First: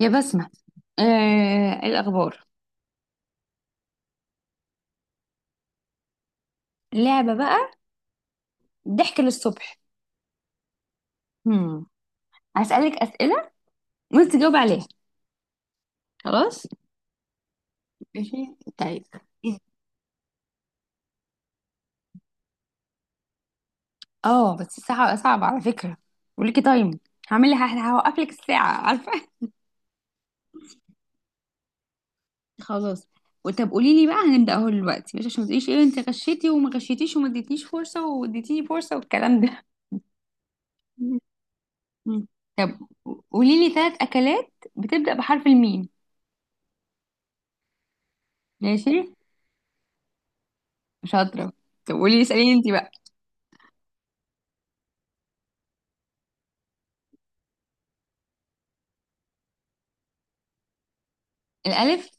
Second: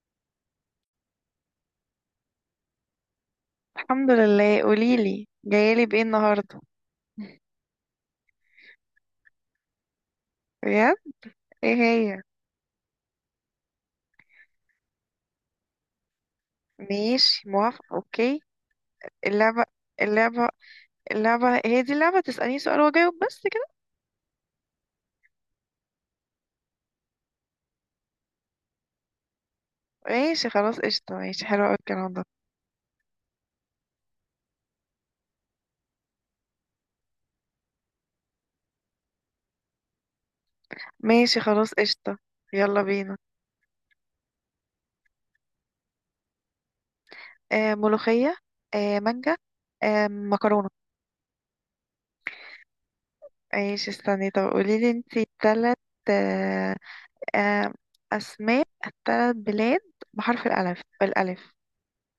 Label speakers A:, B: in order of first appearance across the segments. A: يا بسمة، آه الأخبار.
B: الحمد لله، قوليلي جايالي بايه النهارده؟
A: لعبة بقى، ضحك للصبح.
B: بجد. ايه
A: هم.
B: هي؟
A: هسألك أسئلة وانت تجاوب عليها. خلاص.
B: ماشي، موافقة، اوكي.
A: ماشي طيب.
B: اللعبة اللعبة اللعبة هي دي اللعبة، تسأليني سؤال واجاوب بس كده.
A: اه، بس الساعة صعبة على فكرة، وليكي تايم. هعمل لها، هوقف لك الساعة عارفة
B: ماشي خلاص قشطة، ماشي حلو اوي الكلام ده.
A: خلاص. وطب قولي لي بقى، هنبدأ اهو دلوقتي، مش عشان ما تقوليش ايه انت غشيتي وما غشيتيش وما اديتنيش فرصة واديتيني فرصة والكلام ده. مم.
B: ماشي خلاص قشطة.
A: مم. طب
B: يلا بينا.
A: قولي لي ثلاث أكلات بتبدأ بحرف الميم.
B: آه، ملوخية.
A: ماشي
B: آه، مانجا. آه، مكرونة.
A: شاطرة. طب قولي لي، اسأليني انت بقى.
B: ماشي، استني طب قوليلي انتي تلات، آه آه اسماء، تلات بلاد بحرف الألف، بالألف.
A: الألف.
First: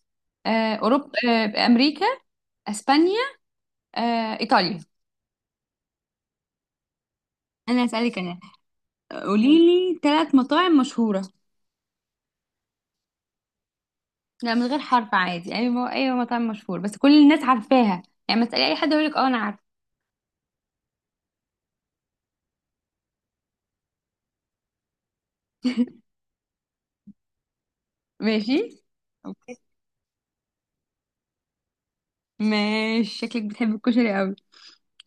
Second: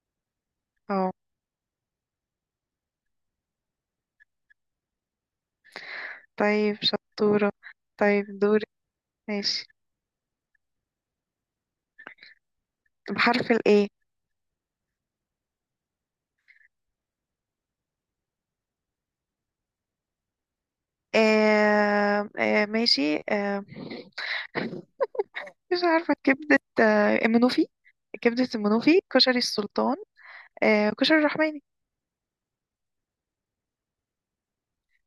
A: آه، أوروبا.
B: اه.
A: آه، أمريكا. أسبانيا. آه، إيطاليا.
B: طيب شطورة.
A: أنا هسألك
B: طيب
A: أنا.
B: دورك.
A: قولي
B: ماشي.
A: لي ثلاث مطاعم مشهورة.
B: بحرف الايه.
A: لا، من غير حرف، عادي، أي أي مطاعم مشهورة بس كل الناس عارفاها. يعني ما تسألي أي حد يقول لك أنا عارفة.
B: آه آه ماشي آه مش عارفة، كبدة المنوفي. كبدة
A: ماشي،
B: المنوفي، كشري
A: اوكي.
B: السلطان. كشري الرحماني.
A: ماشي، شكلك بتحب الكشري قوي.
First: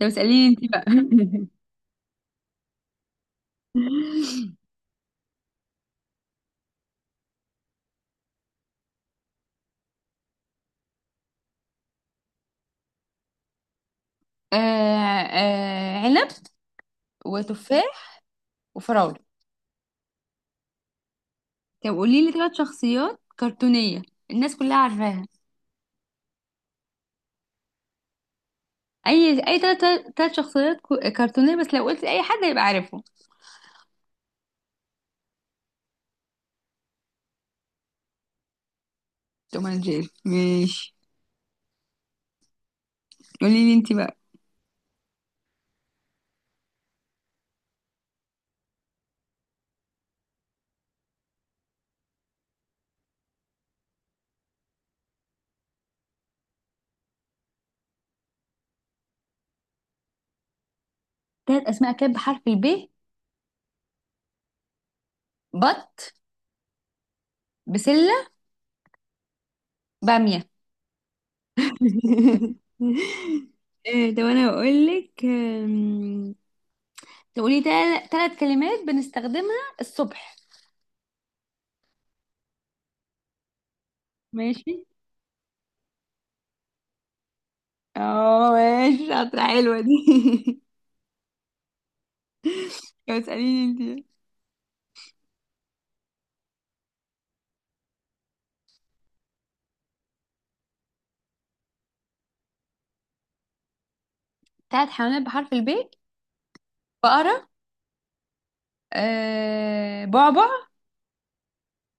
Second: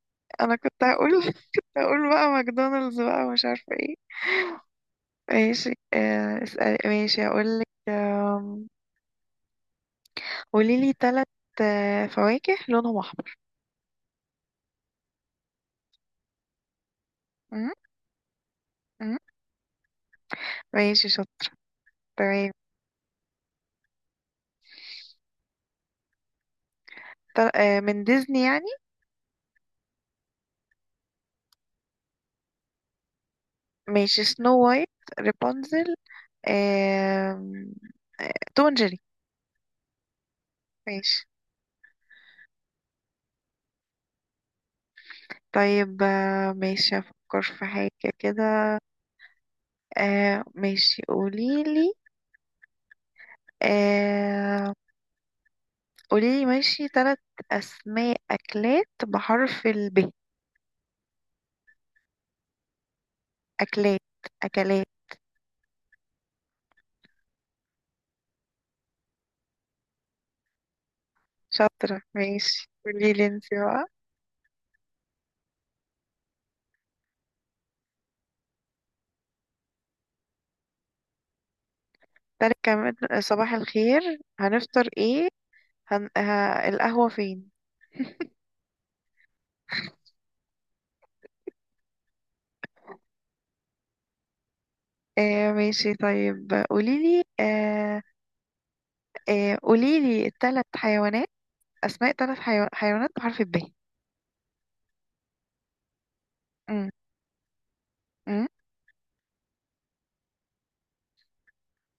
A: طب اسأليني
B: أنا
A: أنت بقى.
B: كنت هقول، كنت هقول بقى ماكدونالدز بقى، ومش عارفة ايه. ماشي. اسأل. ماشي هقولك. قوليلي تلت فواكه لونهم أحمر.
A: آه، عنب
B: م-
A: وتفاح
B: م-
A: وفراولة.
B: ماشي شاطر.
A: طب قولي لي
B: تمام.
A: ثلاث شخصيات كرتونية الناس كلها عارفاها.
B: من ديزني يعني.
A: اي اي تلات، تلات شخصيات كرتونيه بس لو قلت اي حد هيبقى عارفهم.
B: ماشي، سنو وايت، رابنزل، آم، آه، توم اند جيري.
A: توم اند جيري، ماشي.
B: ماشي.
A: قولي لي انت بقى.
B: طيب ماشي افكر في حاجة كده. ماشي قوليلي. آه، قوليلي ماشي تلات اسماء اكلات بحرف الب.
A: تلات اسماء كانت بحرف الب.
B: اكلات اكلات.
A: بط، بسله، باميه
B: شاطرة ماشي، قوليلي انتي بقى.
A: إيه، طب انا بقول لك، تقولي تلات كلمات بنستخدمها الصبح.
B: تالت كمان. صباح الخير،
A: ماشي.
B: هنفطر ايه؟ هن... ه... القهوة فين؟
A: اه، ماشي شاطرة، حلوة دي طب اسأليني انت.
B: ماشي، طيب قوليلي، قوليلي تلات حيوانات، أسماء ثلاث حيوانات بحرف الب.
A: تلات حيوانات بحرف الب.
B: أم،
A: بقره،
B: أم،
A: آه بعبع،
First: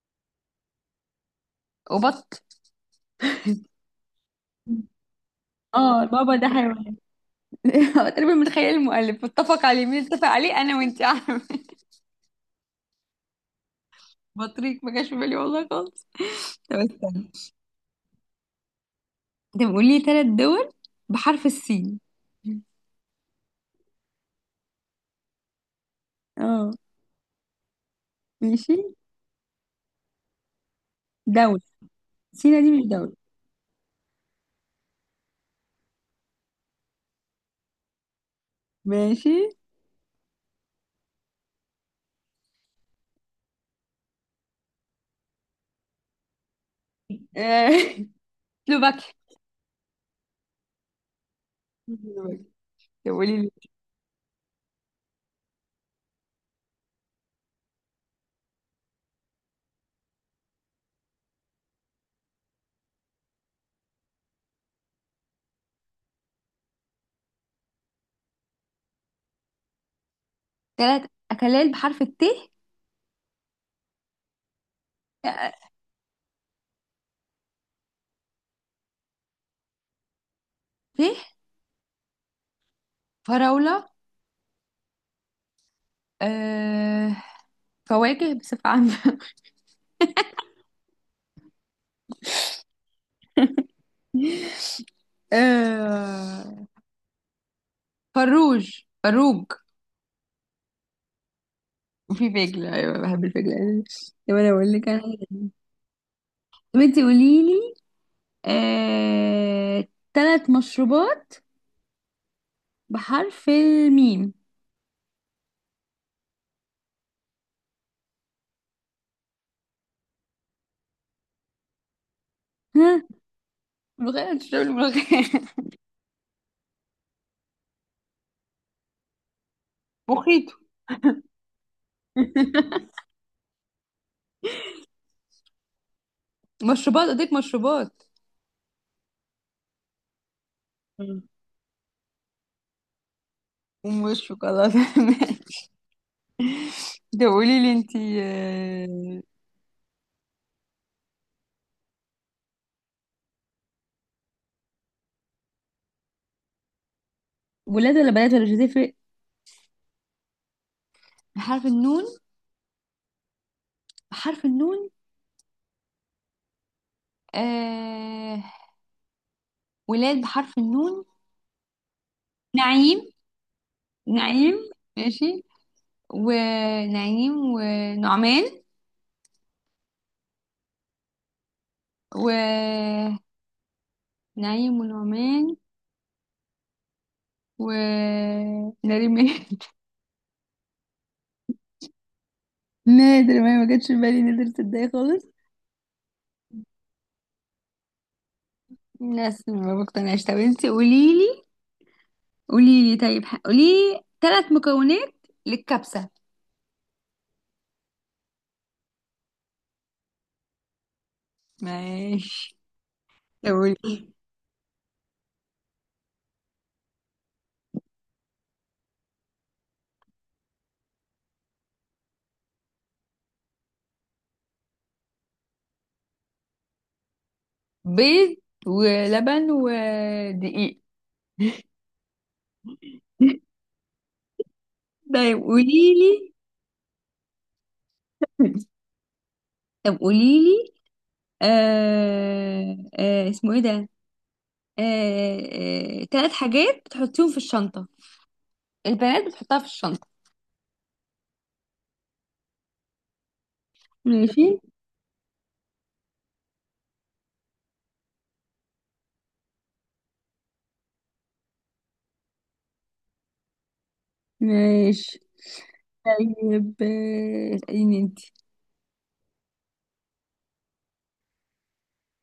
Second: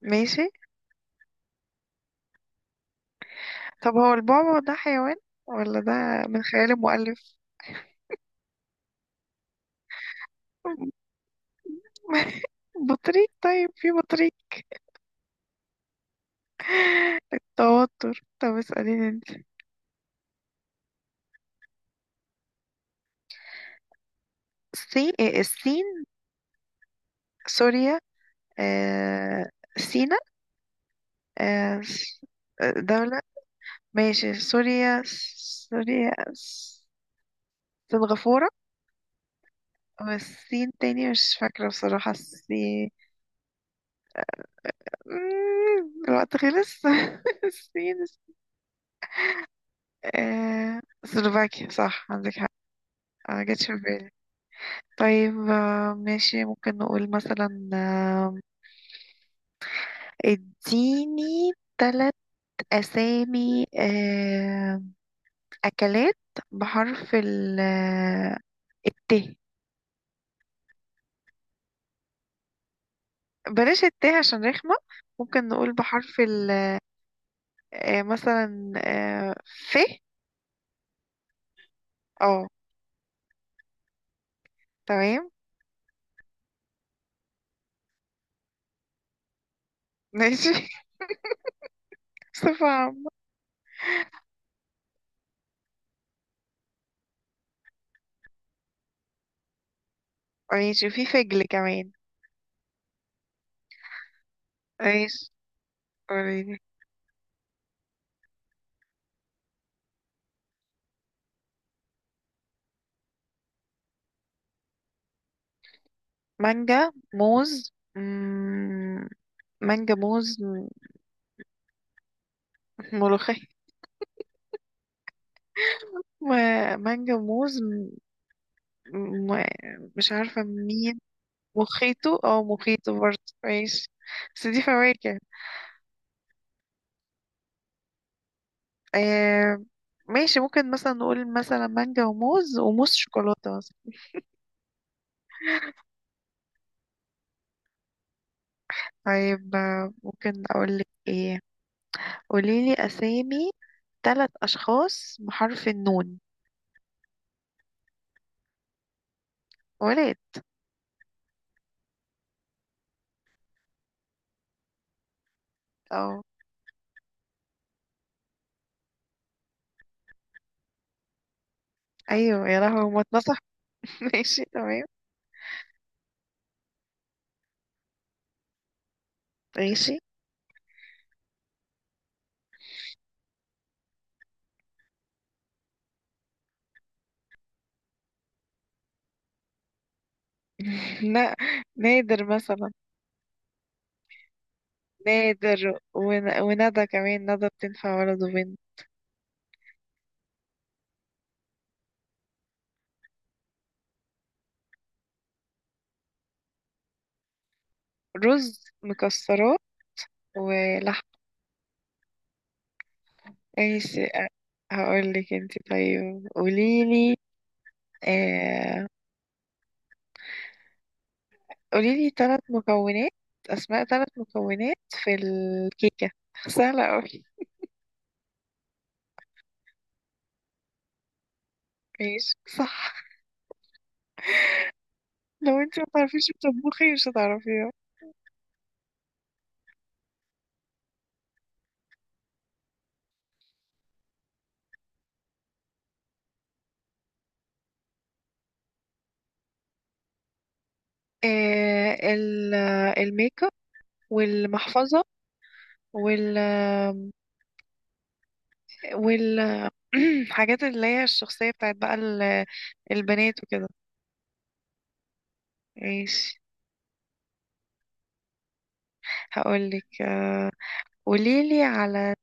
B: ماشي.
A: وبط.
B: طب هو البعبع ده حيوان ولا ده
A: اه، البابا
B: من
A: ده
B: خيال
A: حيوان.
B: المؤلف.
A: هو تقريبا من خيال المؤلف، اتفق عليه مين؟ اتفق عليه انا وانت عارفه.
B: بطريق، طيب في بطريق.
A: بطريق ما جاش في بالي والله خالص. طب استنى.
B: توتر. طب اسأليني انت.
A: انت بتقول لي ثلاث دول بحرف السين.
B: الصين، إيه، الصين،
A: اه،
B: سوريا،
A: ماشي.
B: آه... سينا،
A: دولة.
B: آه... س-
A: سينا دي مش دولة.
B: دولة. ماشي سوريا، سوريا س- سنغافورة،
A: ماشي.
B: والصين تاني. مش فاكرة بصراحة الصين. الوقت خلص.
A: آه،
B: الصين.
A: سلوفاكيا.
B: سلوفاكيا، صح عندك
A: سلوفاكيا.
B: حق.
A: طب قولي
B: ما
A: لي.
B: جاتش في بالي. طيب ماشي، ممكن نقول مثلا اديني ثلاث أسامي، أكلات بحرف ال، الت.
A: ثلاث اكلات بحرف الت.
B: بلاش الت عشان رخمة. ممكن
A: آه،
B: نقول بحرف ال مثلا آه، ف.
A: ت
B: اه.
A: فراولة.
B: تمام.
A: آه، فواكه بصفة عامة
B: ماشي، بصفة عامة.
A: آه، فروج فروج.
B: ماشي، وفي فجل كمان.
A: وفي فجل، ايوه بحب الفجل. طب انا اقول لك انا.
B: ماشي قوليلي.
A: طب انت قولي لي. آه... ثلاث مشروبات بحرف الميم.
B: مانجا، موز، مانجا، موز،
A: ها،
B: ملوخية.
A: ملوخية تشرب الملوخية
B: مانجا، موز، مش عارفة
A: مخيط.
B: مين. مخيطه، اه مخيطه برضه، ماشي، بس دي فواكه.
A: مشروبات، اديك مشروبات.
B: آه، ماشي ممكن مثلا
A: مم.
B: نقول مثلا مانجا، وموز، شوكولاتة مثلا.
A: ومش شوكولاتة ده قولي لي انت. آه...
B: طيب ممكن أقولك ايه. قوليلي أسامي، تلات أشخاص بحرف النون.
A: ولاد ولا بنات ولا مش هتفرق؟
B: ولاد.
A: بحرف النون. بحرف النون.
B: اه.
A: آه... ولاد بحرف النون.
B: أيوه، يا لهوي، ما
A: نعيم.
B: اتنصح. ماشي
A: نعيم،
B: تمام.
A: ماشي. ونعيم ونعمان،
B: ماشي.
A: ونعيم ونعمان، ونادر ماهر
B: لا، نادر مثلا.
A: نادر ماهر ما جاتش في بالي، نادر تصدقي خالص.
B: نادر وندى كمان، ندى بتنفع ولد وبنت.
A: بس ما بقتنعش. طب انتي قوليلي. قوليلي طيب، قوليلي ثلاث مكونات للكبسة.
B: رز، مكسرات، ولحم.
A: ماشي. طب قولي.
B: ماشي. هقول لك انت، طيب قوليلي آه قوليلي ثلاث مكونات، اسماء ثلاث مكونات في الكيكة، سهلة قوي.
A: بيض ولبن ودقيق
B: ماشي صح.
A: طيب
B: لو انت ما تعرفيش
A: قوليلي.
B: تطبخي مش هتعرفيها.
A: طب قوليلي. آه، اسمه ايه ده؟ آه، تلات حاجات بتحطيهم في الشنطة، البنات بتحطها في الشنطة.
B: آه ال- الميك اب،
A: ماشي.
B: والمحفظة، وال وال حاجات اللي هي الشخصية بتاعت بقى البنات وكده.
A: ماشي
B: ماشي.
A: طيب. آه، اسأليني انت.
B: هقولك قوليلي على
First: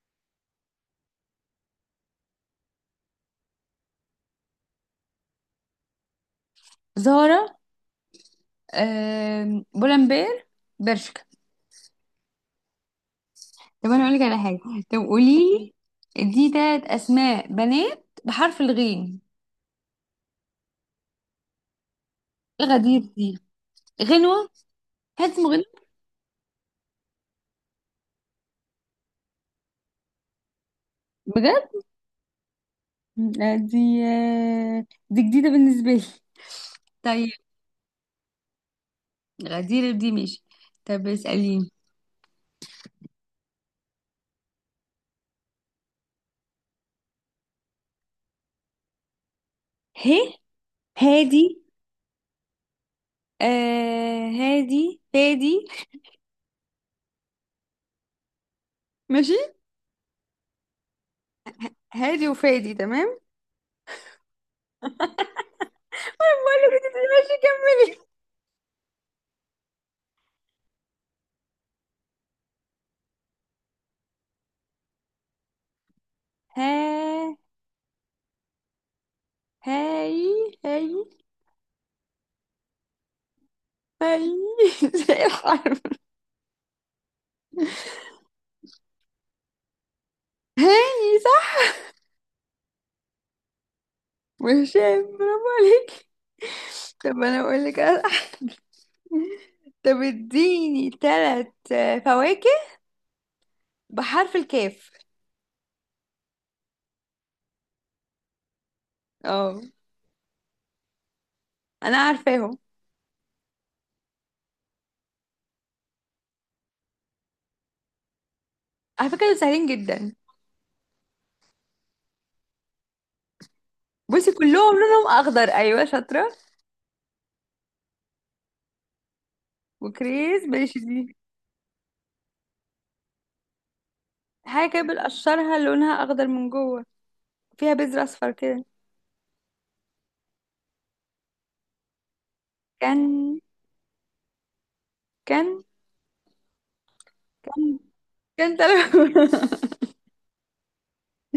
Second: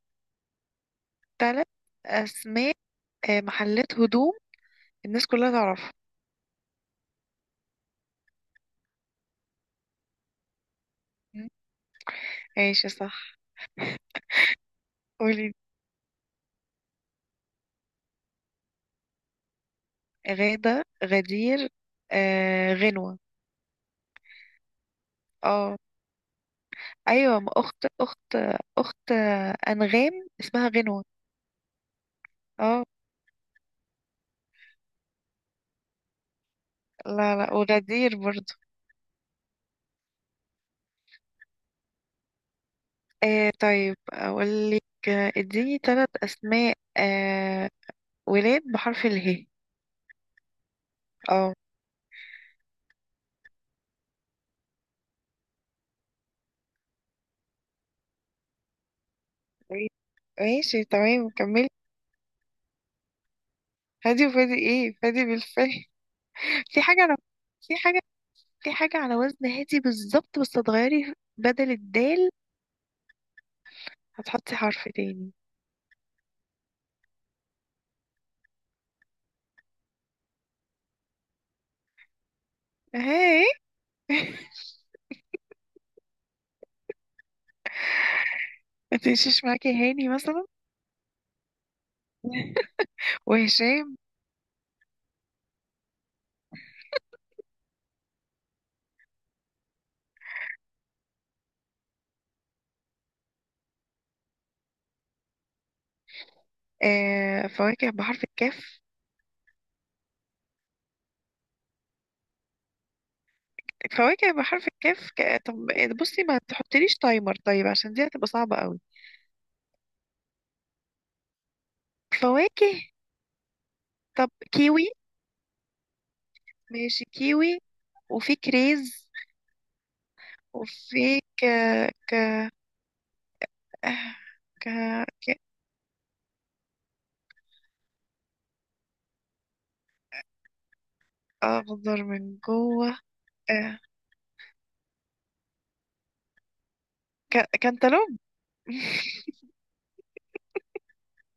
B: ثلاث أسماء محلات هدوم الناس كلها تعرفها.
A: زهرة، آه، بولمبير، برشكا.
B: م؟ ماشي صح.
A: طب انا اقولك على حاجة. طب
B: قولي.
A: قوليلي دي تلات اسماء بنات بحرف الغين.
B: غادة، غدير،
A: الغدير
B: غنوة.
A: دي، غنوة؟ حد اسمه
B: اه.
A: غنوة؟
B: ايوه، ما اخت انغام اسمها غنوة.
A: بجد؟
B: اه.
A: لا، دي، آه، دي جديدة بالنسبة لي. طيب،
B: لا لا، وغدير برضو.
A: غدير دي ماشي. طب اسأليني.
B: آه، طيب اقول لك اديني ثلاث اسماء ولاد بحرف اله.
A: هي،
B: اه.
A: هادي، آه هادي فادي، ماشي.
B: قولي. ماشي تمام، كملي.
A: هادي وفادي تمام.
B: هادي وفادي، ايه، فادي بالفعل.
A: بقول
B: في
A: لك انت،
B: حاجة أنا،
A: ماشي
B: في حاجة،
A: كملي.
B: في حاجة على وزن هادي بالظبط، بس هتغيري بدل الدال هتحطي حرف تاني.
A: ها، هاي، هاي،
B: هاي.
A: هاي زي الحرف.
B: متمشيش معاكي، هاني مثلا،
A: هاي صح،
B: وهشام.
A: وهشام. برافو عليك. طب انا اقول لك طب اديني ثلاث فواكه بحرف الكاف.
B: آه، فواكه بحرف الكاف.
A: اه، انا عارفاهم،
B: فواكه بحرف الكاف، طب بصي ما تحطليش تايمر طيب، عشان دي هتبقى صعبة قوي.
A: على فكره دول سهلين جدا.
B: فواكه. طب
A: بصي كلهم
B: كيوي.
A: لونهم اخضر، ايوه شاطره.
B: ماشي كيوي. وفي كريز.
A: وكريز، ماشي دي.
B: وفي ك... ك... آه، ك...
A: حاجه كده
B: ك...
A: بنقشرها لونها اخضر من جوه، فيها بذر اصفر كده.
B: اخضر من جوه.
A: كان،
B: آه،
A: كان، كان،
B: كانتالوب.
A: كان تل-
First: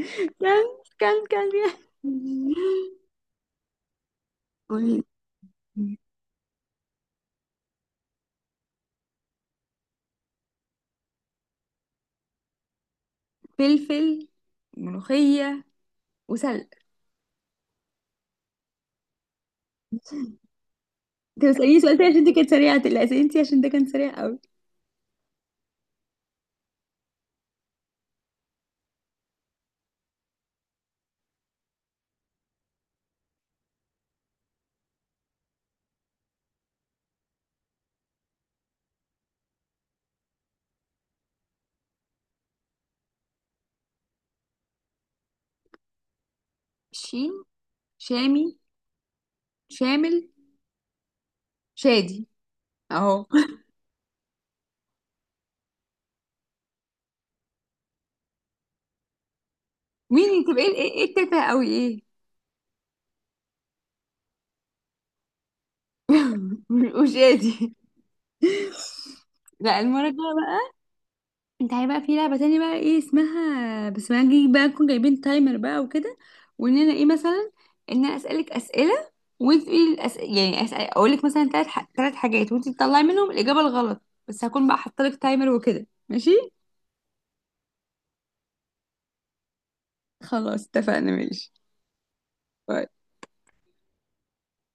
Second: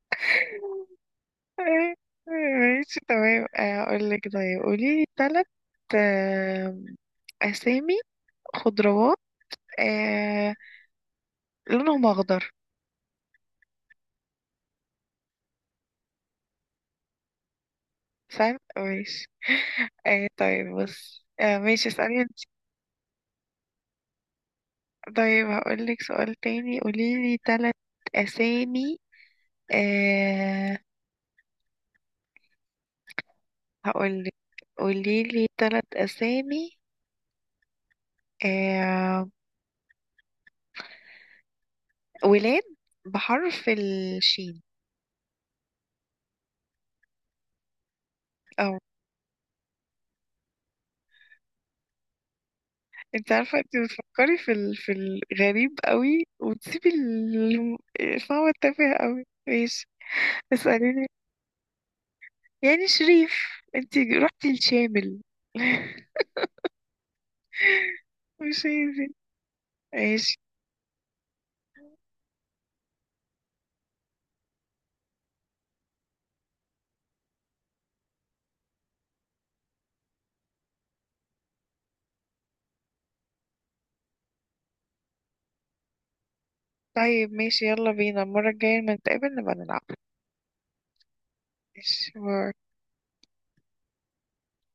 A: كان، كان، كان فيها.
B: آه، ماشي تمام، اقول لك، طيب قولي لي ثلاث اسامي خضروات، آه، لونهم اخضر.
A: فلفل، ملوخية، وسلق.
B: سهل، ماشي. طيب بص،
A: انت بتسأليني
B: ماشي
A: سؤال تاني عشان
B: اسالني
A: انت
B: انت.
A: كانت سريعة، لا سألتي عشان ده كان سريع قوي.
B: طيب هقول لك سؤال تاني، قولي لي ثلاث اسامي، آه، هقول لك قولي لي ثلاث اسامي ولاد بحرف الشين.
A: شين. شامي،
B: اه.
A: شامل، شادي، اهو.
B: انت عارفة انت بتفكري في في الغريب قوي، وتسيبي فهو التافه قوي. ماشي
A: مين تبقى؟ ايه ايه، إيه
B: اسأليني،
A: التافهة قوي؟ ايه
B: يعني شريف، انت رحتي الشامل.
A: وشادي.
B: مش عايزين.
A: لا، المرة
B: ماشي.
A: الجاية. انت عارف بقى في لعبة تانية بقى، ايه اسمها بس، ما نجي بقى نكون جايبين تايمر بقى وكده. وان انا ايه مثلا ان انا اسألك اسئلة، وانت تقولي يعني اسأل اقول لك مثلا ثلاث ثلاث حاجات وانت تطلعي منهم الإجابة الغلط. بس هكون بقى حاطه لك تايمر وكده، ماشي.
B: طيب ماشي، يلا بينا المرة الجاية لما نتقابل نبقى نلعب.
A: خلاص اتفقنا، ماشي.
B: ماشي، باي.